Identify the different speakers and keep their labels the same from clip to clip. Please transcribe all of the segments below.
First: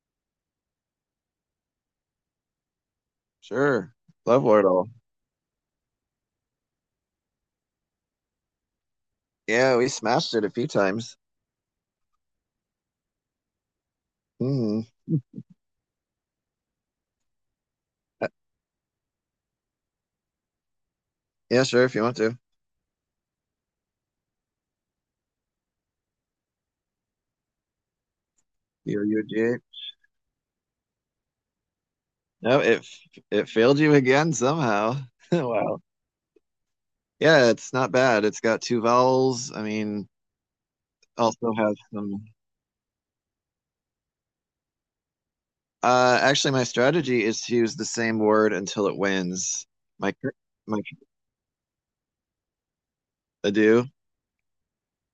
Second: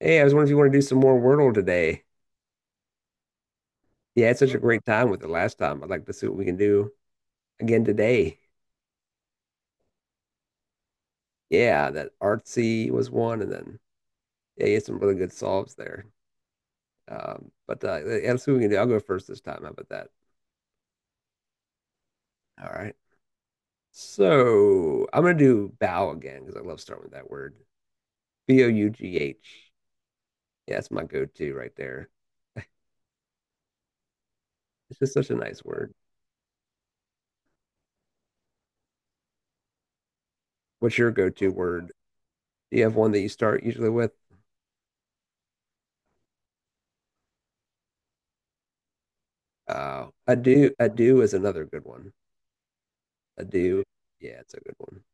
Speaker 1: Hey, I was wondering if you want to do some more Wordle today.
Speaker 2: Sure.
Speaker 1: Yeah, I had
Speaker 2: Love
Speaker 1: such a great
Speaker 2: Wordle.
Speaker 1: time with it last time. I'd like to see what we can do again today.
Speaker 2: Yeah, we smashed it a few times.
Speaker 1: Yeah, that artsy was one, and then yeah, you
Speaker 2: hmm
Speaker 1: had some really good solves there. But
Speaker 2: Uh,
Speaker 1: yeah, let's see what we can do. I'll go first this time. How about that?
Speaker 2: Yeah, sure, if you want to.
Speaker 1: All right. So I'm gonna do bow again because I love starting with that word. B O U
Speaker 2: You're
Speaker 1: G
Speaker 2: UG.
Speaker 1: H. Yeah, that's my go-to right there.
Speaker 2: No, it f- It failed you again somehow.
Speaker 1: It's just such a nice
Speaker 2: Wow.
Speaker 1: word.
Speaker 2: Yeah, it's not bad. It's got two vowels. I mean,
Speaker 1: What's your go-to
Speaker 2: also has
Speaker 1: word?
Speaker 2: some.
Speaker 1: Do you have one that you start usually with?
Speaker 2: Actually, my strategy is to use the same word until it wins.
Speaker 1: Uh,
Speaker 2: My cur-
Speaker 1: ado,
Speaker 2: my
Speaker 1: ado is another good one. I
Speaker 2: I
Speaker 1: do.
Speaker 2: do.
Speaker 1: Yeah, it's a good one.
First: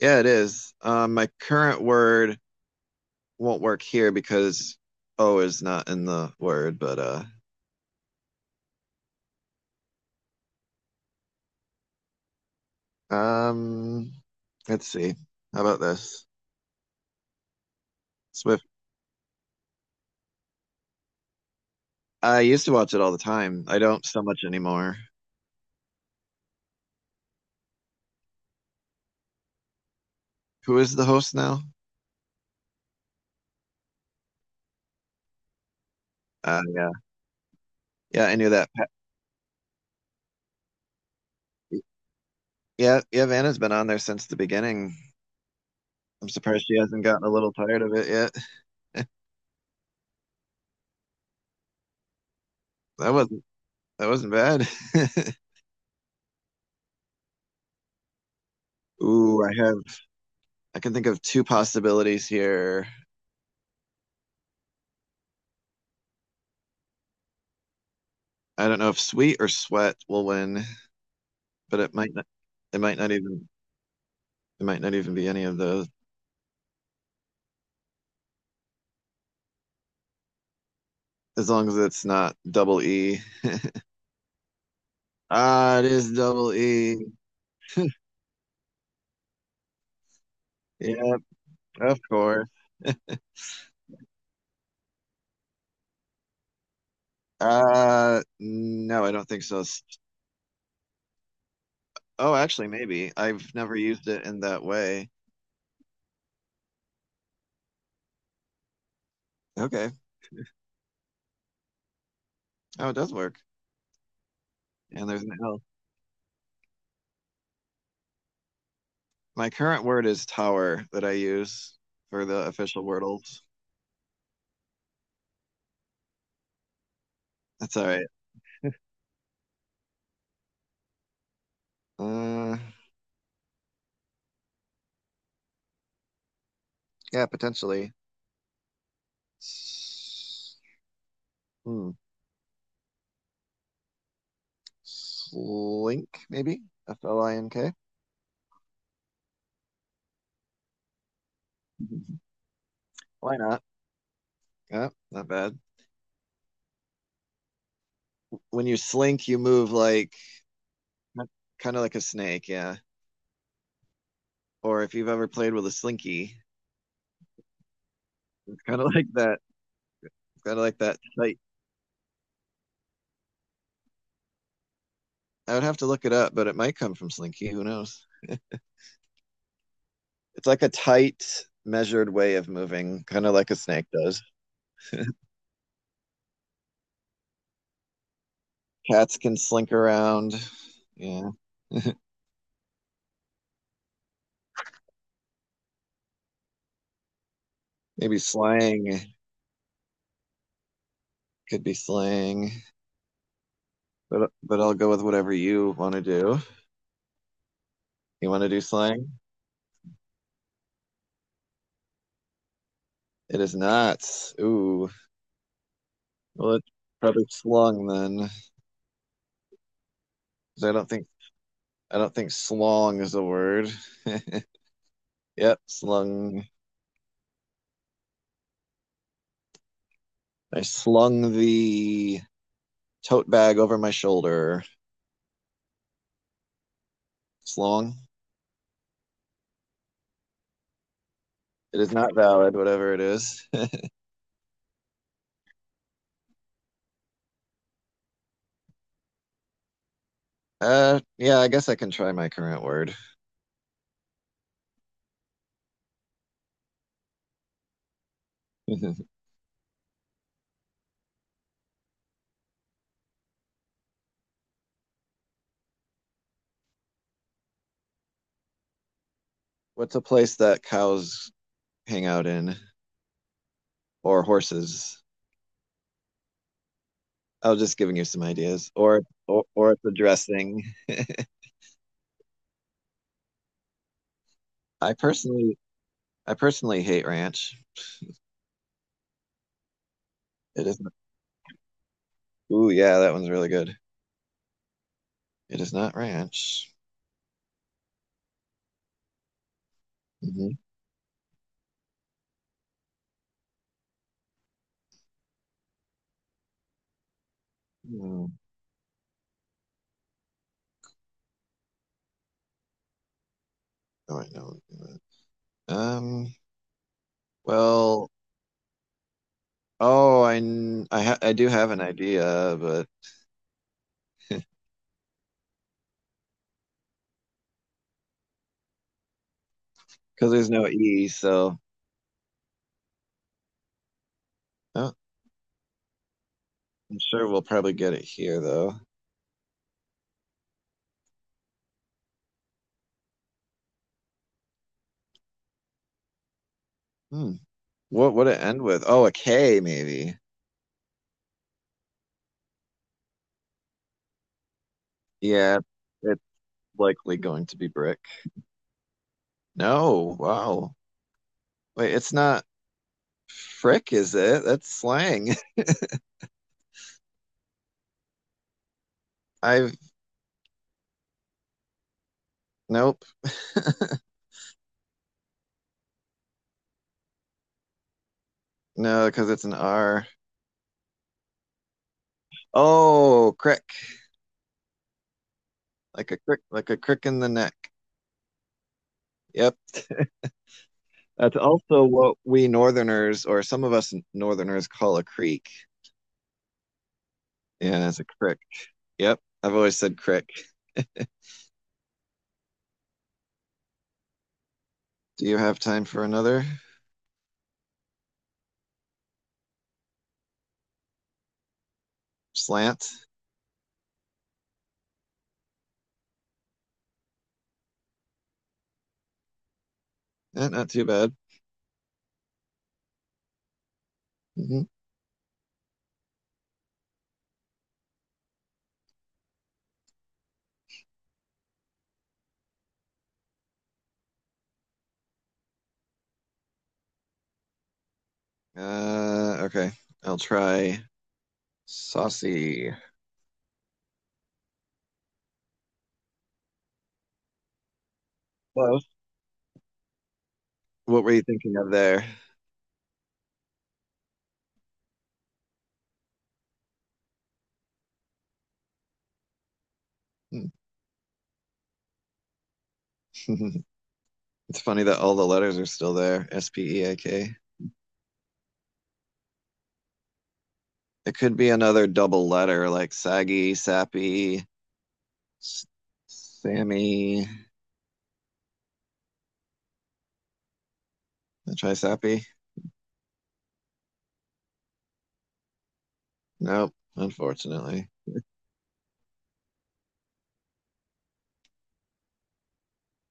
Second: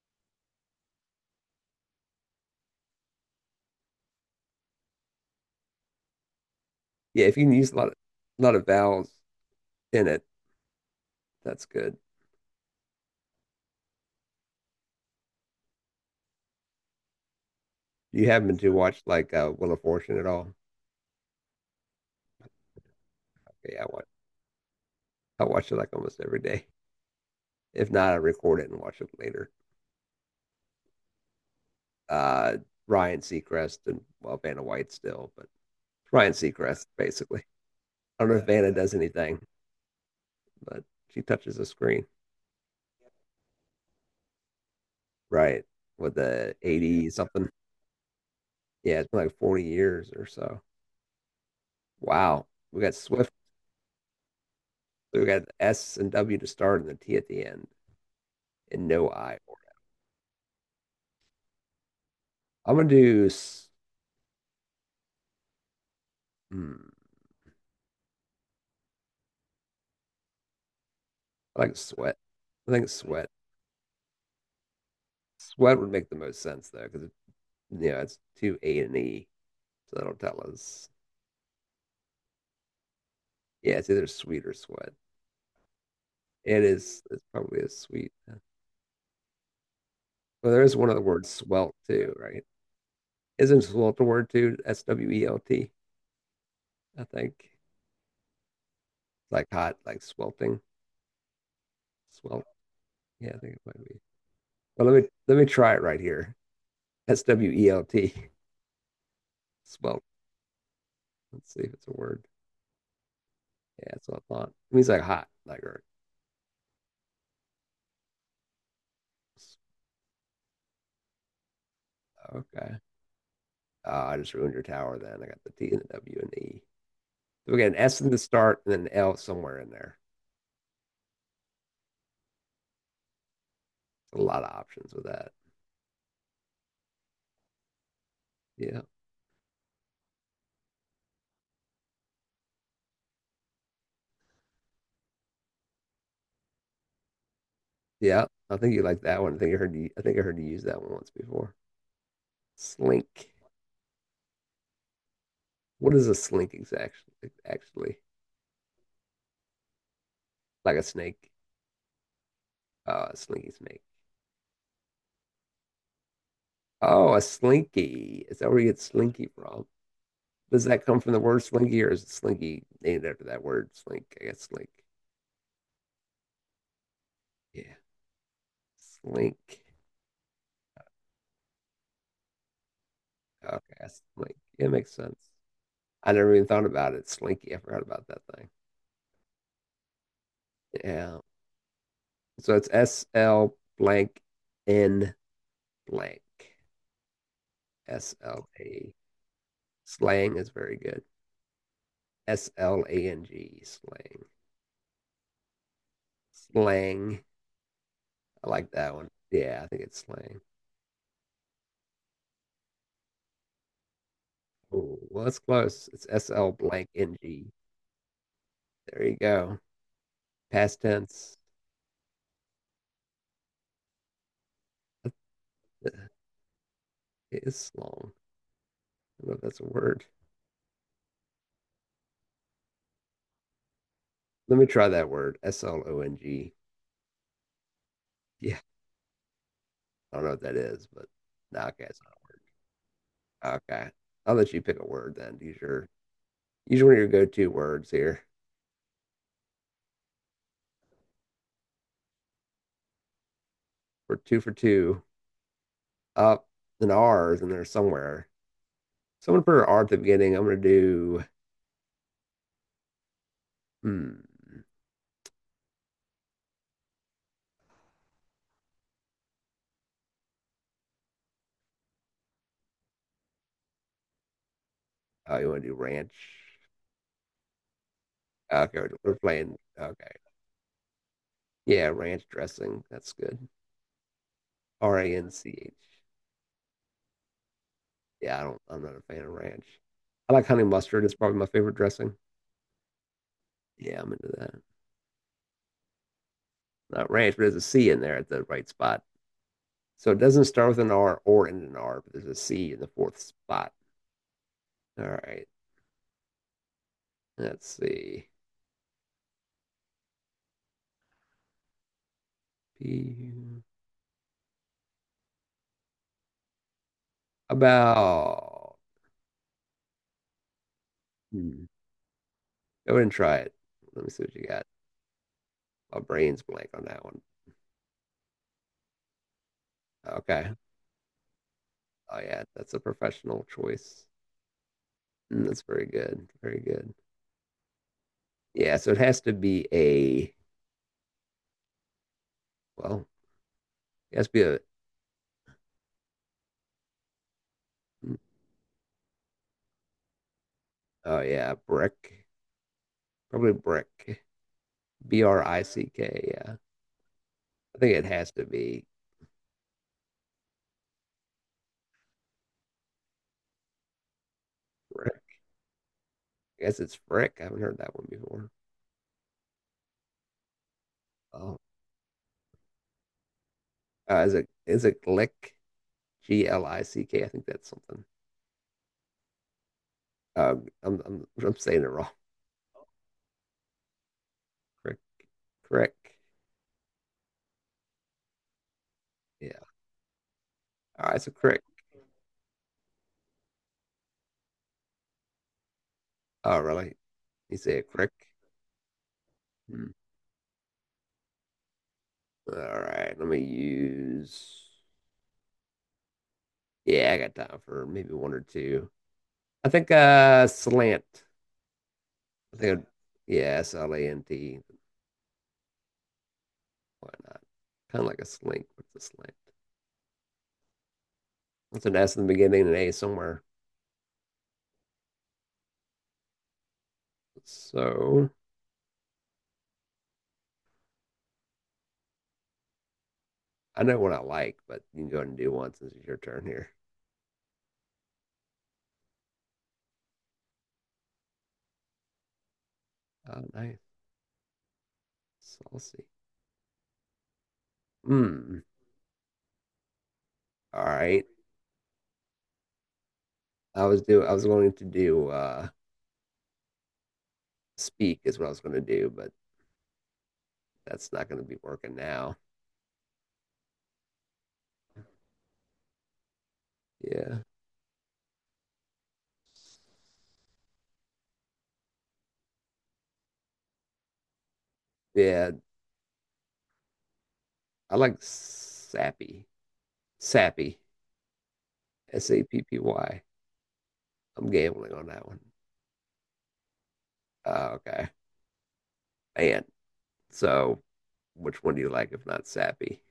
Speaker 2: Yeah, it is. My current word won't work here because O is not in the word, but.
Speaker 1: Yeah, if you can use a lot of vowels in it, that's good.
Speaker 2: Um, let's see. How about this?
Speaker 1: Do you happen
Speaker 2: Swift.
Speaker 1: to watch, like, Wheel of Fortune at all?
Speaker 2: I used to watch it all the time.
Speaker 1: Okay,
Speaker 2: I don't so much anymore.
Speaker 1: I watch it like almost every day. If not, I record it and watch it later.
Speaker 2: Who is the host now?
Speaker 1: Uh, Ryan Seacrest and, well, Vanna White still, but Ryan Seacrest
Speaker 2: Yeah.
Speaker 1: basically. I
Speaker 2: Yeah,
Speaker 1: don't
Speaker 2: I
Speaker 1: know if
Speaker 2: knew that.
Speaker 1: Vanna does anything, but she touches the screen,
Speaker 2: Yeah, yeah, Vanna's been on there since the beginning.
Speaker 1: right? With
Speaker 2: I'm
Speaker 1: the
Speaker 2: surprised she hasn't
Speaker 1: 80
Speaker 2: gotten a
Speaker 1: something.
Speaker 2: little tired of it yet.
Speaker 1: Yeah, it's been like 40 years or so. Wow, we got
Speaker 2: That
Speaker 1: Swift.
Speaker 2: wasn't that wasn't bad.
Speaker 1: So we got the S and W to start and the T at the end and no I.
Speaker 2: Ooh, I can think of two possibilities
Speaker 1: I'm
Speaker 2: here.
Speaker 1: gonna do. Hmm,
Speaker 2: I don't know if Sweet or Sweat will win,
Speaker 1: I like
Speaker 2: but
Speaker 1: sweat. I
Speaker 2: it
Speaker 1: think
Speaker 2: might not
Speaker 1: sweat.
Speaker 2: even it might not even be any of
Speaker 1: Sweat
Speaker 2: those.
Speaker 1: would make the most sense though, because you know it's two A and E, so that'll tell us.
Speaker 2: As long as it's not double E.
Speaker 1: Yeah, it's either sweet or sweat.
Speaker 2: Ah, it is double
Speaker 1: It is.
Speaker 2: E.
Speaker 1: It's probably a sweet. Yeah. Well, there is one other
Speaker 2: Yep,
Speaker 1: word, swelt
Speaker 2: of
Speaker 1: too, right?
Speaker 2: course.
Speaker 1: Isn't swelt a word too? swelt. I think it's
Speaker 2: No, I don't think
Speaker 1: like
Speaker 2: so.
Speaker 1: hot, like swelting.
Speaker 2: Oh,
Speaker 1: Swelt.
Speaker 2: actually, maybe.
Speaker 1: Yeah, I
Speaker 2: I've
Speaker 1: think it
Speaker 2: never
Speaker 1: might be.
Speaker 2: used it in that
Speaker 1: Well, let me
Speaker 2: way.
Speaker 1: let me try it right here. swelt.
Speaker 2: Okay.
Speaker 1: Swelt. Let's see if it's a word.
Speaker 2: Oh, it does work.
Speaker 1: Yeah, that's what I thought. It means like
Speaker 2: And there's
Speaker 1: hot,
Speaker 2: an
Speaker 1: like
Speaker 2: L.
Speaker 1: or
Speaker 2: My current word is tower that I use for the
Speaker 1: okay.
Speaker 2: official Wordles.
Speaker 1: Oh, I just ruined your tower then. I got the T and the W and the E. So we got an
Speaker 2: That's all
Speaker 1: S
Speaker 2: right.
Speaker 1: in the start and an L somewhere in there.
Speaker 2: Uh,
Speaker 1: There's a lot of options with that.
Speaker 2: yeah, potentially.
Speaker 1: Yeah.
Speaker 2: S- Hmm. Slink, maybe? FLINK.
Speaker 1: Yeah. I think you like that one. I think I heard you I think I heard you use that one once before. Slink.
Speaker 2: Why not? Yeah, not bad.
Speaker 1: What is a slink exactly actually?
Speaker 2: When you slink, you move like
Speaker 1: Like a snake.
Speaker 2: kind of like a snake, yeah.
Speaker 1: A slinky snake.
Speaker 2: Or if you've ever played with a slinky,
Speaker 1: Oh, a slinky. Is that where
Speaker 2: it's
Speaker 1: you get
Speaker 2: kind of like
Speaker 1: slinky
Speaker 2: that.
Speaker 1: from?
Speaker 2: It's kind of
Speaker 1: Does
Speaker 2: like
Speaker 1: that
Speaker 2: that
Speaker 1: come from the
Speaker 2: tight.
Speaker 1: word slinky or is it slinky named after that word slink? I guess slink.
Speaker 2: I would have to look it up, but it might come from slinky. Who
Speaker 1: Yeah.
Speaker 2: knows?
Speaker 1: Slink.
Speaker 2: It's like a tight, measured way of moving, kind of like a
Speaker 1: Okay,
Speaker 2: snake
Speaker 1: that's
Speaker 2: does.
Speaker 1: Slink. It makes sense. I never even thought about it. Slinky. I forgot about that thing.
Speaker 2: Cats can slink around.
Speaker 1: Yeah.
Speaker 2: Yeah,
Speaker 1: So it's S L blank N blank. S
Speaker 2: maybe
Speaker 1: L A.
Speaker 2: slang
Speaker 1: Slang is very good.
Speaker 2: could be
Speaker 1: S
Speaker 2: slang,
Speaker 1: L A N G. Slang.
Speaker 2: but I'll go with whatever you want to do.
Speaker 1: Slang.
Speaker 2: You want to
Speaker 1: I
Speaker 2: do
Speaker 1: like that one.
Speaker 2: slang?
Speaker 1: Yeah, I think it's slang.
Speaker 2: It is not. Ooh,
Speaker 1: Oh, well, it's close. It's S L
Speaker 2: well, it's
Speaker 1: blank N
Speaker 2: probably
Speaker 1: G.
Speaker 2: slung then,
Speaker 1: There you go.
Speaker 2: 'cause I
Speaker 1: Past
Speaker 2: don't think
Speaker 1: tense.
Speaker 2: I don't think slong is the word. Yep, slung.
Speaker 1: It is slong. I don't know if that's a word.
Speaker 2: I slung the tote bag over my
Speaker 1: Let
Speaker 2: shoulder.
Speaker 1: me try that word. slong.
Speaker 2: Slong.
Speaker 1: Yeah. I don't know what that is, but no,
Speaker 2: It
Speaker 1: okay,
Speaker 2: is
Speaker 1: it's
Speaker 2: not valid, whatever it is.
Speaker 1: not- okay. I'll let you pick a word then. Use one of your go-to words here.
Speaker 2: Yeah, I guess I can try my current word.
Speaker 1: We're two for two. Up and R's in there somewhere. Someone put an R at the beginning. I'm gonna do. Hmm.
Speaker 2: What's a place that cows hang out in, or horses?
Speaker 1: Oh, you want to do ranch?
Speaker 2: I was just giving you some ideas,
Speaker 1: Okay,
Speaker 2: or
Speaker 1: we're
Speaker 2: or
Speaker 1: playing.
Speaker 2: or it's a
Speaker 1: Okay,
Speaker 2: dressing.
Speaker 1: yeah, ranch dressing. That's good.
Speaker 2: I
Speaker 1: R A N C
Speaker 2: personally,
Speaker 1: H.
Speaker 2: I personally hate ranch.
Speaker 1: Yeah, I don't. I'm not a fan of ranch. I like honey
Speaker 2: It is not.
Speaker 1: mustard. It's probably my favorite dressing.
Speaker 2: Ooh, yeah, that one's really good.
Speaker 1: Yeah, I'm into that.
Speaker 2: It is not ranch.
Speaker 1: Not ranch, but there's a C in there at the right spot. So it doesn't
Speaker 2: Mm-hmm.
Speaker 1: start with an R or end in an R, but there's a C in the fourth spot. All right. Let's see.
Speaker 2: hmm
Speaker 1: P.
Speaker 2: All right, no. Um, well,
Speaker 1: About.
Speaker 2: oh, I kn- I ha I do
Speaker 1: Hmm,
Speaker 2: have an idea, but
Speaker 1: go ahead and try it. Let me see what you got. My brain's blank on that one.
Speaker 2: because there's
Speaker 1: Okay.
Speaker 2: no E, so
Speaker 1: Oh yeah, that's a professional choice.
Speaker 2: oh,
Speaker 1: That's very good. Very good.
Speaker 2: I'm sure we'll probably get it here though.
Speaker 1: Yeah, so it has to be a, well, it has to be a,
Speaker 2: Hmm. What
Speaker 1: mm,
Speaker 2: would it end with? Oh, a K maybe.
Speaker 1: oh yeah, brick. Probably brick. B R
Speaker 2: Yeah,
Speaker 1: I C
Speaker 2: it's
Speaker 1: K, yeah.
Speaker 2: likely going to be
Speaker 1: I think
Speaker 2: brick.
Speaker 1: it has to be
Speaker 2: No, wow. Wait, it's not frick, is it? That's
Speaker 1: brick.
Speaker 2: slang.
Speaker 1: I guess it's Frick. I haven't heard that one before.
Speaker 2: I've
Speaker 1: Oh,
Speaker 2: Nope.
Speaker 1: is it Glick? G L I C K. I think that's something.
Speaker 2: No, because it's an R.
Speaker 1: I'm saying it wrong.
Speaker 2: Oh, crick.
Speaker 1: Crick, crick.
Speaker 2: Like a crick, like a crick in the neck. Yep.
Speaker 1: Yeah. All right, so
Speaker 2: That's
Speaker 1: crick.
Speaker 2: also what we Northerners, or some of us Northerners, call a creek.
Speaker 1: Oh, really? You say a
Speaker 2: Yeah, it's a
Speaker 1: crick?
Speaker 2: crick. Yep, I've always
Speaker 1: Hmm.
Speaker 2: said crick. Do
Speaker 1: All right. Let me use.
Speaker 2: you have time for another
Speaker 1: Yeah, I got time for maybe one or two. I think slant. I think I'd-
Speaker 2: slant?
Speaker 1: yeah, slant. Why not? Kind of like a slink, with a slant?
Speaker 2: Eh, not too bad.
Speaker 1: It's an S in the beginning and an A somewhere.
Speaker 2: hmm
Speaker 1: So I know what I like, but you can go ahead and do one since it's your turn here.
Speaker 2: Okay, I'll try saucy.
Speaker 1: Oh, nice. Saucy. Mm.
Speaker 2: Well,
Speaker 1: All
Speaker 2: what were you
Speaker 1: right.
Speaker 2: thinking of there?
Speaker 1: I was going to do speak is what I was going to do, but that's not going to be working now.
Speaker 2: It's funny that all the letters are still there. SPEAK.
Speaker 1: Yeah.
Speaker 2: It could be another double letter like saggy, sappy,
Speaker 1: Yeah.
Speaker 2: s- Sammy.
Speaker 1: I like sappy. Sappy.
Speaker 2: I'll try sappy.
Speaker 1: S A P P Y. I'm gambling on that one.
Speaker 2: Nope,
Speaker 1: Uh,
Speaker 2: unfortunately.
Speaker 1: okay. And so which one do you like if not sappy?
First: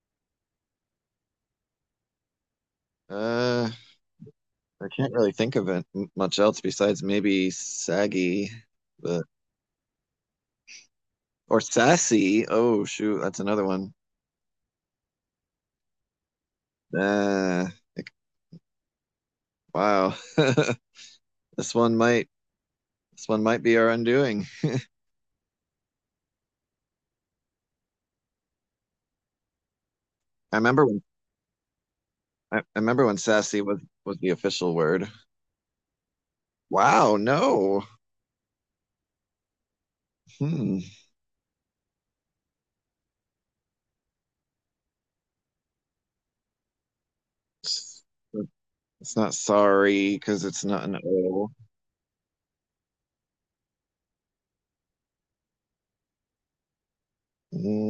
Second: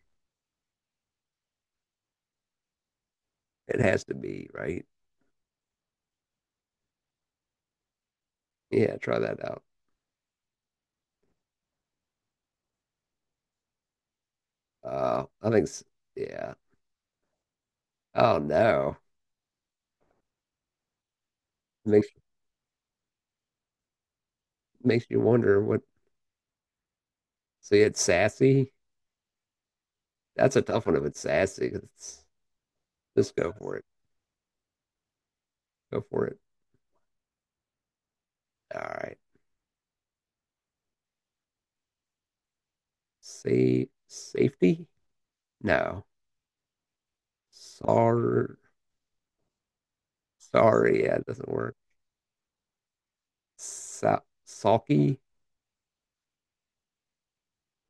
Speaker 2: Uh,
Speaker 1: It has to be, right?
Speaker 2: I can't really think of it much else besides maybe saggy,
Speaker 1: Yeah, try
Speaker 2: but
Speaker 1: that out.
Speaker 2: or sassy. Oh shoot, that's another one.
Speaker 1: I think, yeah.
Speaker 2: Uh, like,
Speaker 1: Oh no.
Speaker 2: wow, this one
Speaker 1: Makes
Speaker 2: might this one might be our undoing.
Speaker 1: makes you wonder what. So you had sassy. That's
Speaker 2: I
Speaker 1: a tough
Speaker 2: remember
Speaker 1: one
Speaker 2: when
Speaker 1: if it's sassy.
Speaker 2: I remember when
Speaker 1: Just go
Speaker 2: sassy
Speaker 1: for it.
Speaker 2: was the official word.
Speaker 1: Go for it.
Speaker 2: Wow,
Speaker 1: All right.
Speaker 2: hmm,
Speaker 1: Say safety. No.
Speaker 2: it's,
Speaker 1: Sorry.
Speaker 2: it's not sorry because it's not an
Speaker 1: Sorry. Yeah, it doesn't
Speaker 2: O.
Speaker 1: work. Sa sulky.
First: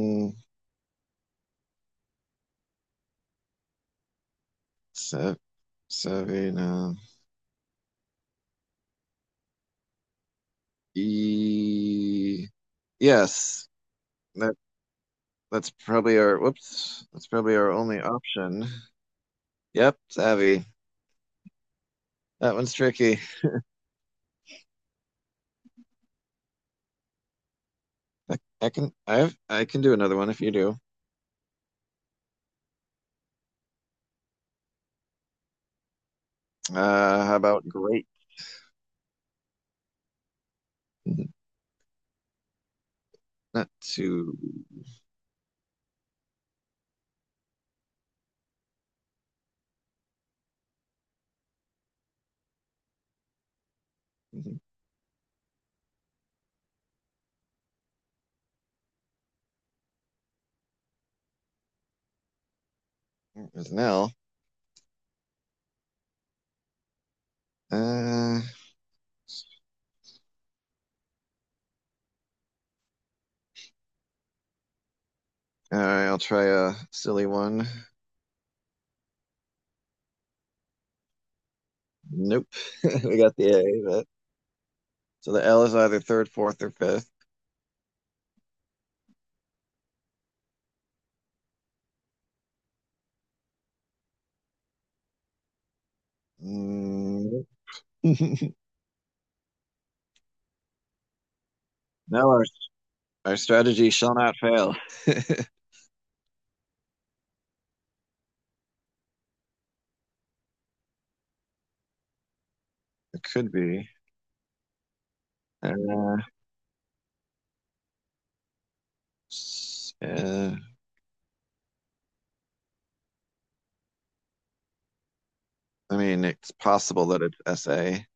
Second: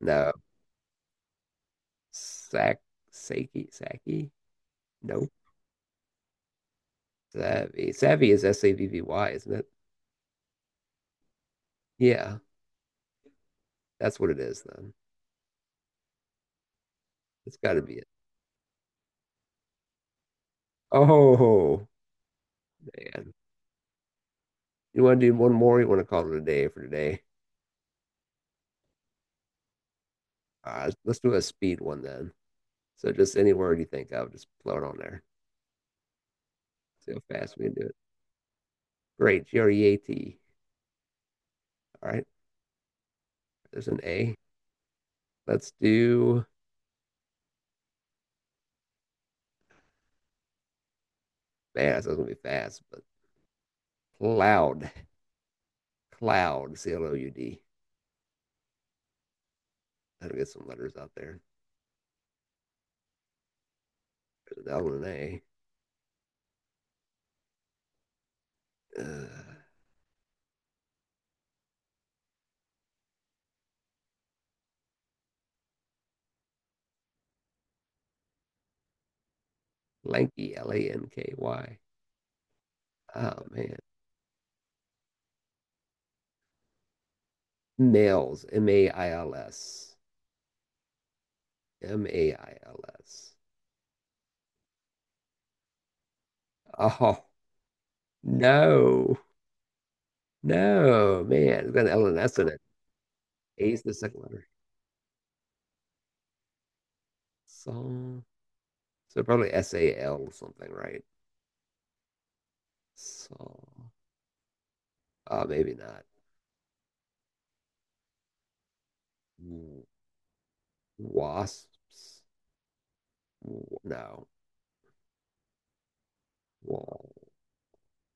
Speaker 1: No. Sack. Saki. Saki. Nope.
Speaker 2: sa Savvy, no.
Speaker 1: Savvy. Savvy is savvy, isn't it? Yeah,
Speaker 2: E Yes,
Speaker 1: that's what it
Speaker 2: that
Speaker 1: is then.
Speaker 2: that's probably our whoops. That's probably
Speaker 1: It's
Speaker 2: our
Speaker 1: got to be
Speaker 2: only
Speaker 1: it.
Speaker 2: option. Yep, it's Abby.
Speaker 1: Oh
Speaker 2: That one's tricky.
Speaker 1: man. You want to do one more? Or you want to call it a day for today?
Speaker 2: I, I can I can do another one if you do.
Speaker 1: Let's do a speed one then. So just any word you think of, just throw it on there. See how
Speaker 2: How
Speaker 1: fast we
Speaker 2: about
Speaker 1: can do it.
Speaker 2: great?
Speaker 1: Great, G R E A T. All right,
Speaker 2: Not
Speaker 1: there's an A.
Speaker 2: too.
Speaker 1: Let's do fast. That's gonna be fast, but cloud, cloud, C L O U D. I'll get some letters out there.
Speaker 2: Is now.
Speaker 1: There's an L and an A.
Speaker 2: Uh,
Speaker 1: Uh,
Speaker 2: all right, I'll try a silly one.
Speaker 1: lanky, L A N K Y.
Speaker 2: Nope, we got
Speaker 1: Oh
Speaker 2: the
Speaker 1: man,
Speaker 2: A. But so the L is either third, fourth, or fifth.
Speaker 1: mails, M A I L S, mails. Oh
Speaker 2: Mm.
Speaker 1: no, no, man, it's got an L and
Speaker 2: No,
Speaker 1: S in it.
Speaker 2: our
Speaker 1: A is
Speaker 2: strategy
Speaker 1: the
Speaker 2: shall
Speaker 1: second
Speaker 2: not
Speaker 1: letter.
Speaker 2: fail.
Speaker 1: So, so, probably S A L or something, right?
Speaker 2: It
Speaker 1: So,
Speaker 2: could be.
Speaker 1: maybe not.
Speaker 2: Uh, uh,
Speaker 1: Wasps? No.
Speaker 2: I mean, it's possible
Speaker 1: Wall?
Speaker 2: that it's SA,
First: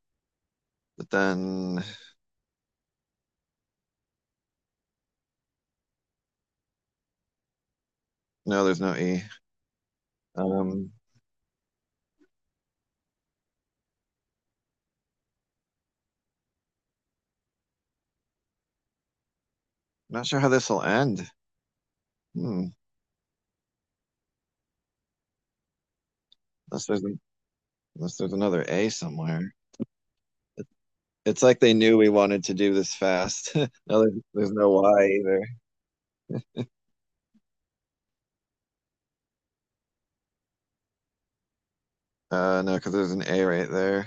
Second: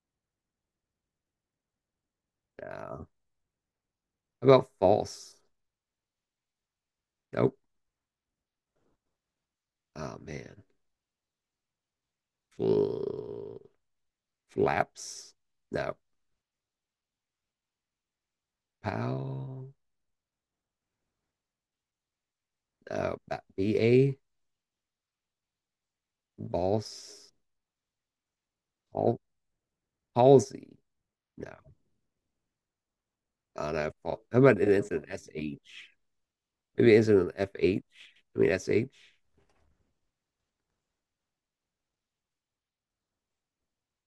Speaker 2: but then
Speaker 1: No. How about false? Nope.
Speaker 2: no, there's no E.
Speaker 1: Oh man.
Speaker 2: Um,
Speaker 1: Fl- flaps? No. Pal?
Speaker 2: Not sure how this will end. Hmm,
Speaker 1: No. B A?
Speaker 2: unless there's an,
Speaker 1: Balls?
Speaker 2: unless there's another A
Speaker 1: Pal-
Speaker 2: somewhere.
Speaker 1: palsy?
Speaker 2: It's
Speaker 1: No.
Speaker 2: like they knew we wanted to do this fast.
Speaker 1: I don't know.
Speaker 2: No,
Speaker 1: How
Speaker 2: there's
Speaker 1: about an
Speaker 2: no
Speaker 1: instant
Speaker 2: Y
Speaker 1: S
Speaker 2: either.
Speaker 1: H? Maybe an instant F H? I mean S H?
Speaker 2: No, because there's an A right there.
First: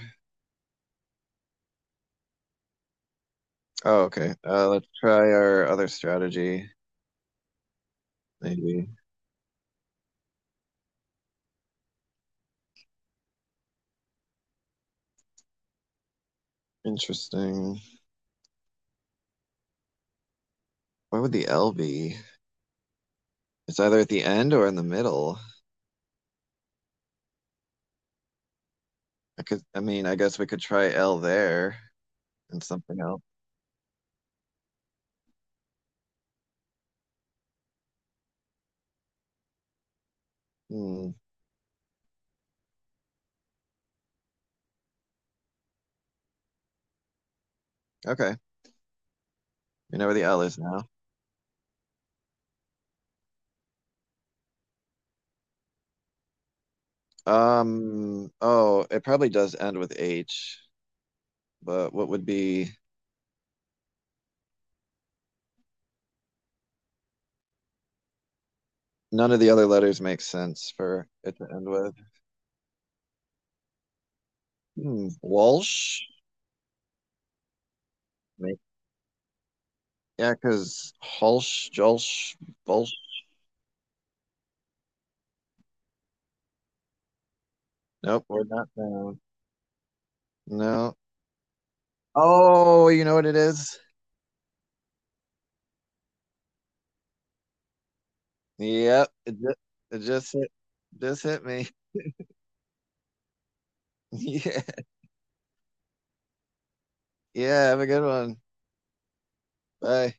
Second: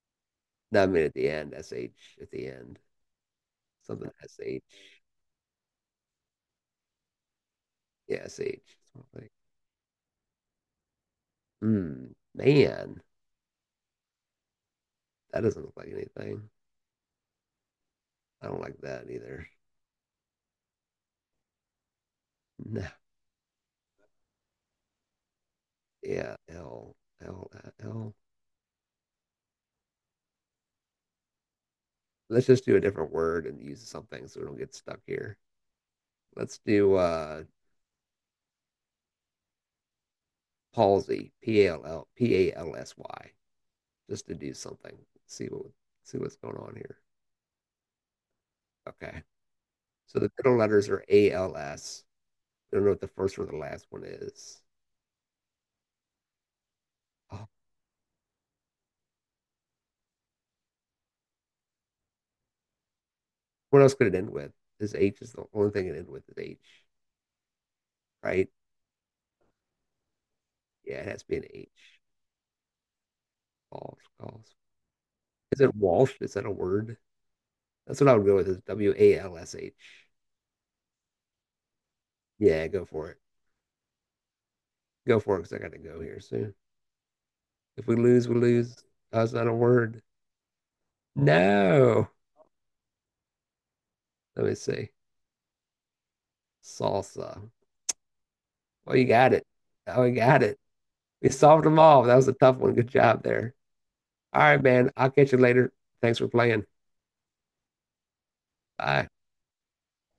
Speaker 1: No, I mean at the end, SH at the end.
Speaker 2: Oh,
Speaker 1: Something
Speaker 2: okay.
Speaker 1: SH.
Speaker 2: Let's try our other strategy.
Speaker 1: Yeah, SH.
Speaker 2: Maybe.
Speaker 1: So I'm like, hmm, man, that doesn't look like anything.
Speaker 2: Interesting.
Speaker 1: I don't like that either.
Speaker 2: Where would the L be?
Speaker 1: No.
Speaker 2: It's either at the end or in the middle.
Speaker 1: Yeah, L, L, L.
Speaker 2: I mean, I guess we could try L there
Speaker 1: Let's just
Speaker 2: and
Speaker 1: do a
Speaker 2: something
Speaker 1: different
Speaker 2: else.
Speaker 1: word and use something so we don't get stuck here. Let's do
Speaker 2: Hmm,
Speaker 1: palsy, P A L L P A L S Y, just to do something. See what see what's going on here.
Speaker 2: okay.
Speaker 1: Okay.
Speaker 2: You know where
Speaker 1: So
Speaker 2: the
Speaker 1: the
Speaker 2: L
Speaker 1: middle
Speaker 2: is now.
Speaker 1: letters are A L S. I don't know what the first or the last one is. Oh,
Speaker 2: Oh, it probably does end with H, but what would be,
Speaker 1: what else could it end with? This H is the only thing it ends with is H, right?
Speaker 2: none of the other letters make sense
Speaker 1: Yeah, it
Speaker 2: for
Speaker 1: has to
Speaker 2: it
Speaker 1: be an
Speaker 2: to end
Speaker 1: H.
Speaker 2: with.
Speaker 1: Walsh, Walsh.
Speaker 2: Hmm,
Speaker 1: Is it
Speaker 2: Walsh?
Speaker 1: Walsh? Is that a word? That's what I would go with is
Speaker 2: Make-
Speaker 1: Walsh.
Speaker 2: Yeah, because Hulsh, Jolsh,
Speaker 1: Yeah, go
Speaker 2: Bolsh.
Speaker 1: for it. Go for it because I got to go here soon. If we
Speaker 2: Nope,
Speaker 1: lose, we
Speaker 2: we're not
Speaker 1: lose.
Speaker 2: down.
Speaker 1: That's not a word.
Speaker 2: No.
Speaker 1: No.
Speaker 2: Oh, you know what it is?
Speaker 1: Let me see. Salsa. Oh, you
Speaker 2: Yep,
Speaker 1: got
Speaker 2: it
Speaker 1: it.
Speaker 2: just, it
Speaker 1: Oh, you
Speaker 2: just
Speaker 1: got
Speaker 2: hit,
Speaker 1: it.
Speaker 2: just
Speaker 1: We
Speaker 2: hit
Speaker 1: solved
Speaker 2: me.
Speaker 1: them all. That was a tough one. Good job there. All
Speaker 2: Yeah,
Speaker 1: right, man. I'll catch you later. Thanks for playing.
Speaker 2: yeah, have a good one.
Speaker 1: Bye.
Speaker 2: Bye.